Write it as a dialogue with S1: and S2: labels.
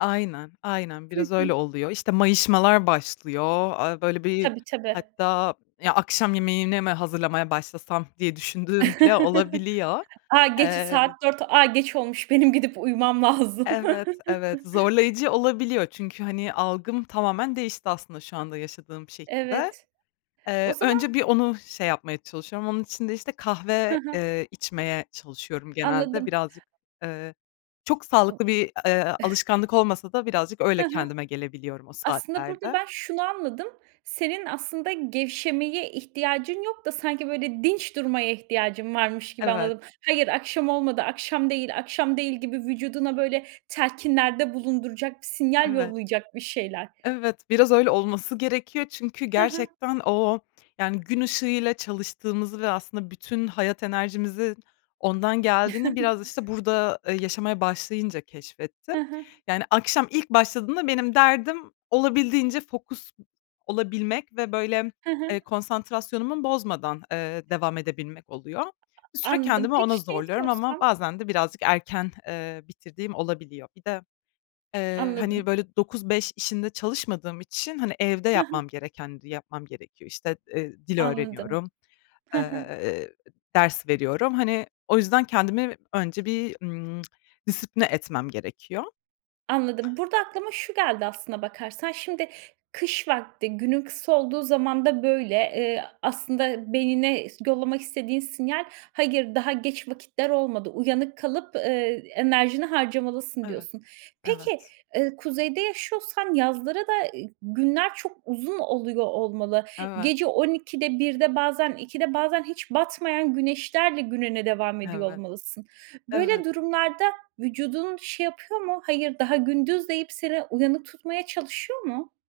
S1: Aynen aynen,
S2: Hı
S1: biraz
S2: hı.
S1: öyle oluyor. İşte, mayışmalar başlıyor, aaa, böyle bir
S2: Tabii tabii.
S1: hatta ya akşam yemeğini mi hazırlamaya başlasam diye düşündüğüm bile olabiliyor.
S2: A, gece saat
S1: Eee
S2: 4. A, geç olmuş. Benim gidip uyumam lazım.
S1: Evet, evet, zorlayıcı olabiliyor. Çünkü, hani, algım tamamen değişti aslında şu anda yaşadığım şehirde.
S2: Evet. O
S1: Eee,
S2: zaman
S1: önce bir onu şey yapmaya çalışıyorum. Onun için de işte
S2: Ha
S1: kahve,
S2: ha.
S1: eee, içmeye çalışıyorum genelde.
S2: Anladım.
S1: Birazcık, eee, çok sağlıklı bir, eee, alışkanlık olmasa da birazcık
S2: Ha
S1: öyle
S2: ha.
S1: kendime gelebiliyorum o
S2: Aslında burada
S1: saatlerde.
S2: ben şunu anladım. Senin aslında gevşemeye ihtiyacın yok da sanki böyle, dinç durmaya ihtiyacın varmış gibi
S1: Evet.
S2: anladım. Hayır, akşam olmadı, akşam değil, akşam değil gibi vücuduna böyle telkinlerde bulunduracak bir sinyal
S1: Evet.
S2: yollayacak, bir şeyler.
S1: Evet, biraz öyle olması gerekiyor. Çünkü
S2: Ha ha.
S1: gerçekten o, yani gün ışığıyla çalıştığımızı ve aslında bütün hayat enerjimizin ondan geldiğini biraz işte burada, eee, yaşamaya başlayınca keşfettim.
S2: Ha ha.
S1: Yani akşam ilk başladığımda benim derdim olabildiğince fokus olabilmek ve böyle,
S2: Ha ha.
S1: ııı, konsantrasyonumu bozmadan, eee, devam edebilmek oluyor. Bir
S2: A a
S1: süre
S2: anladım.
S1: kendimi
S2: Peki,
S1: ona
S2: şeyi
S1: zorluyorum ama
S2: sorsam?
S1: bazen de birazcık erken, eee, bitirdiğim olabiliyor. Bir de, eee, hani,
S2: Anladım.
S1: böyle 9-5 işinde çalışmadığım için, hani, evde
S2: Ha ha.
S1: yapmam gereken di yapmam gerekiyor. İşte, eee, dil
S2: Anladım.
S1: öğreniyorum,
S2: Ha ha.
S1: eee, ders veriyorum. Hani, o yüzden, kendimi önce bir, ımm, disipline etmem gerekiyor.
S2: Anladım. Burada aklıma şu geldi aslına bakarsan. Şimdi kış vakti, günün kısa olduğu zamanda böyle. Eee, aslında beynine ıs yollamak istediğin sinyal hayır daha geç vakitler olmadı, uyanık kalıp, ııı, enerjini harcamalısın
S1: Evet,
S2: diyorsun. Peki,
S1: evet.
S2: eee, kuzeyde yaşıyorsan yazları da, eee, günler çok uzun oluyor olmalı.
S1: Evet.
S2: Gece 12'de, 1'de bazen, 2'de bazen hiç batmayan güneşlerle gününe devam ediyor
S1: Evet.
S2: olmalısın. Böyle
S1: Evet.
S2: durumlarda vücudun şey yapıyor mu? Hayır daha gündüz, deyip seni uyanık tutmaya çalışıyor mu?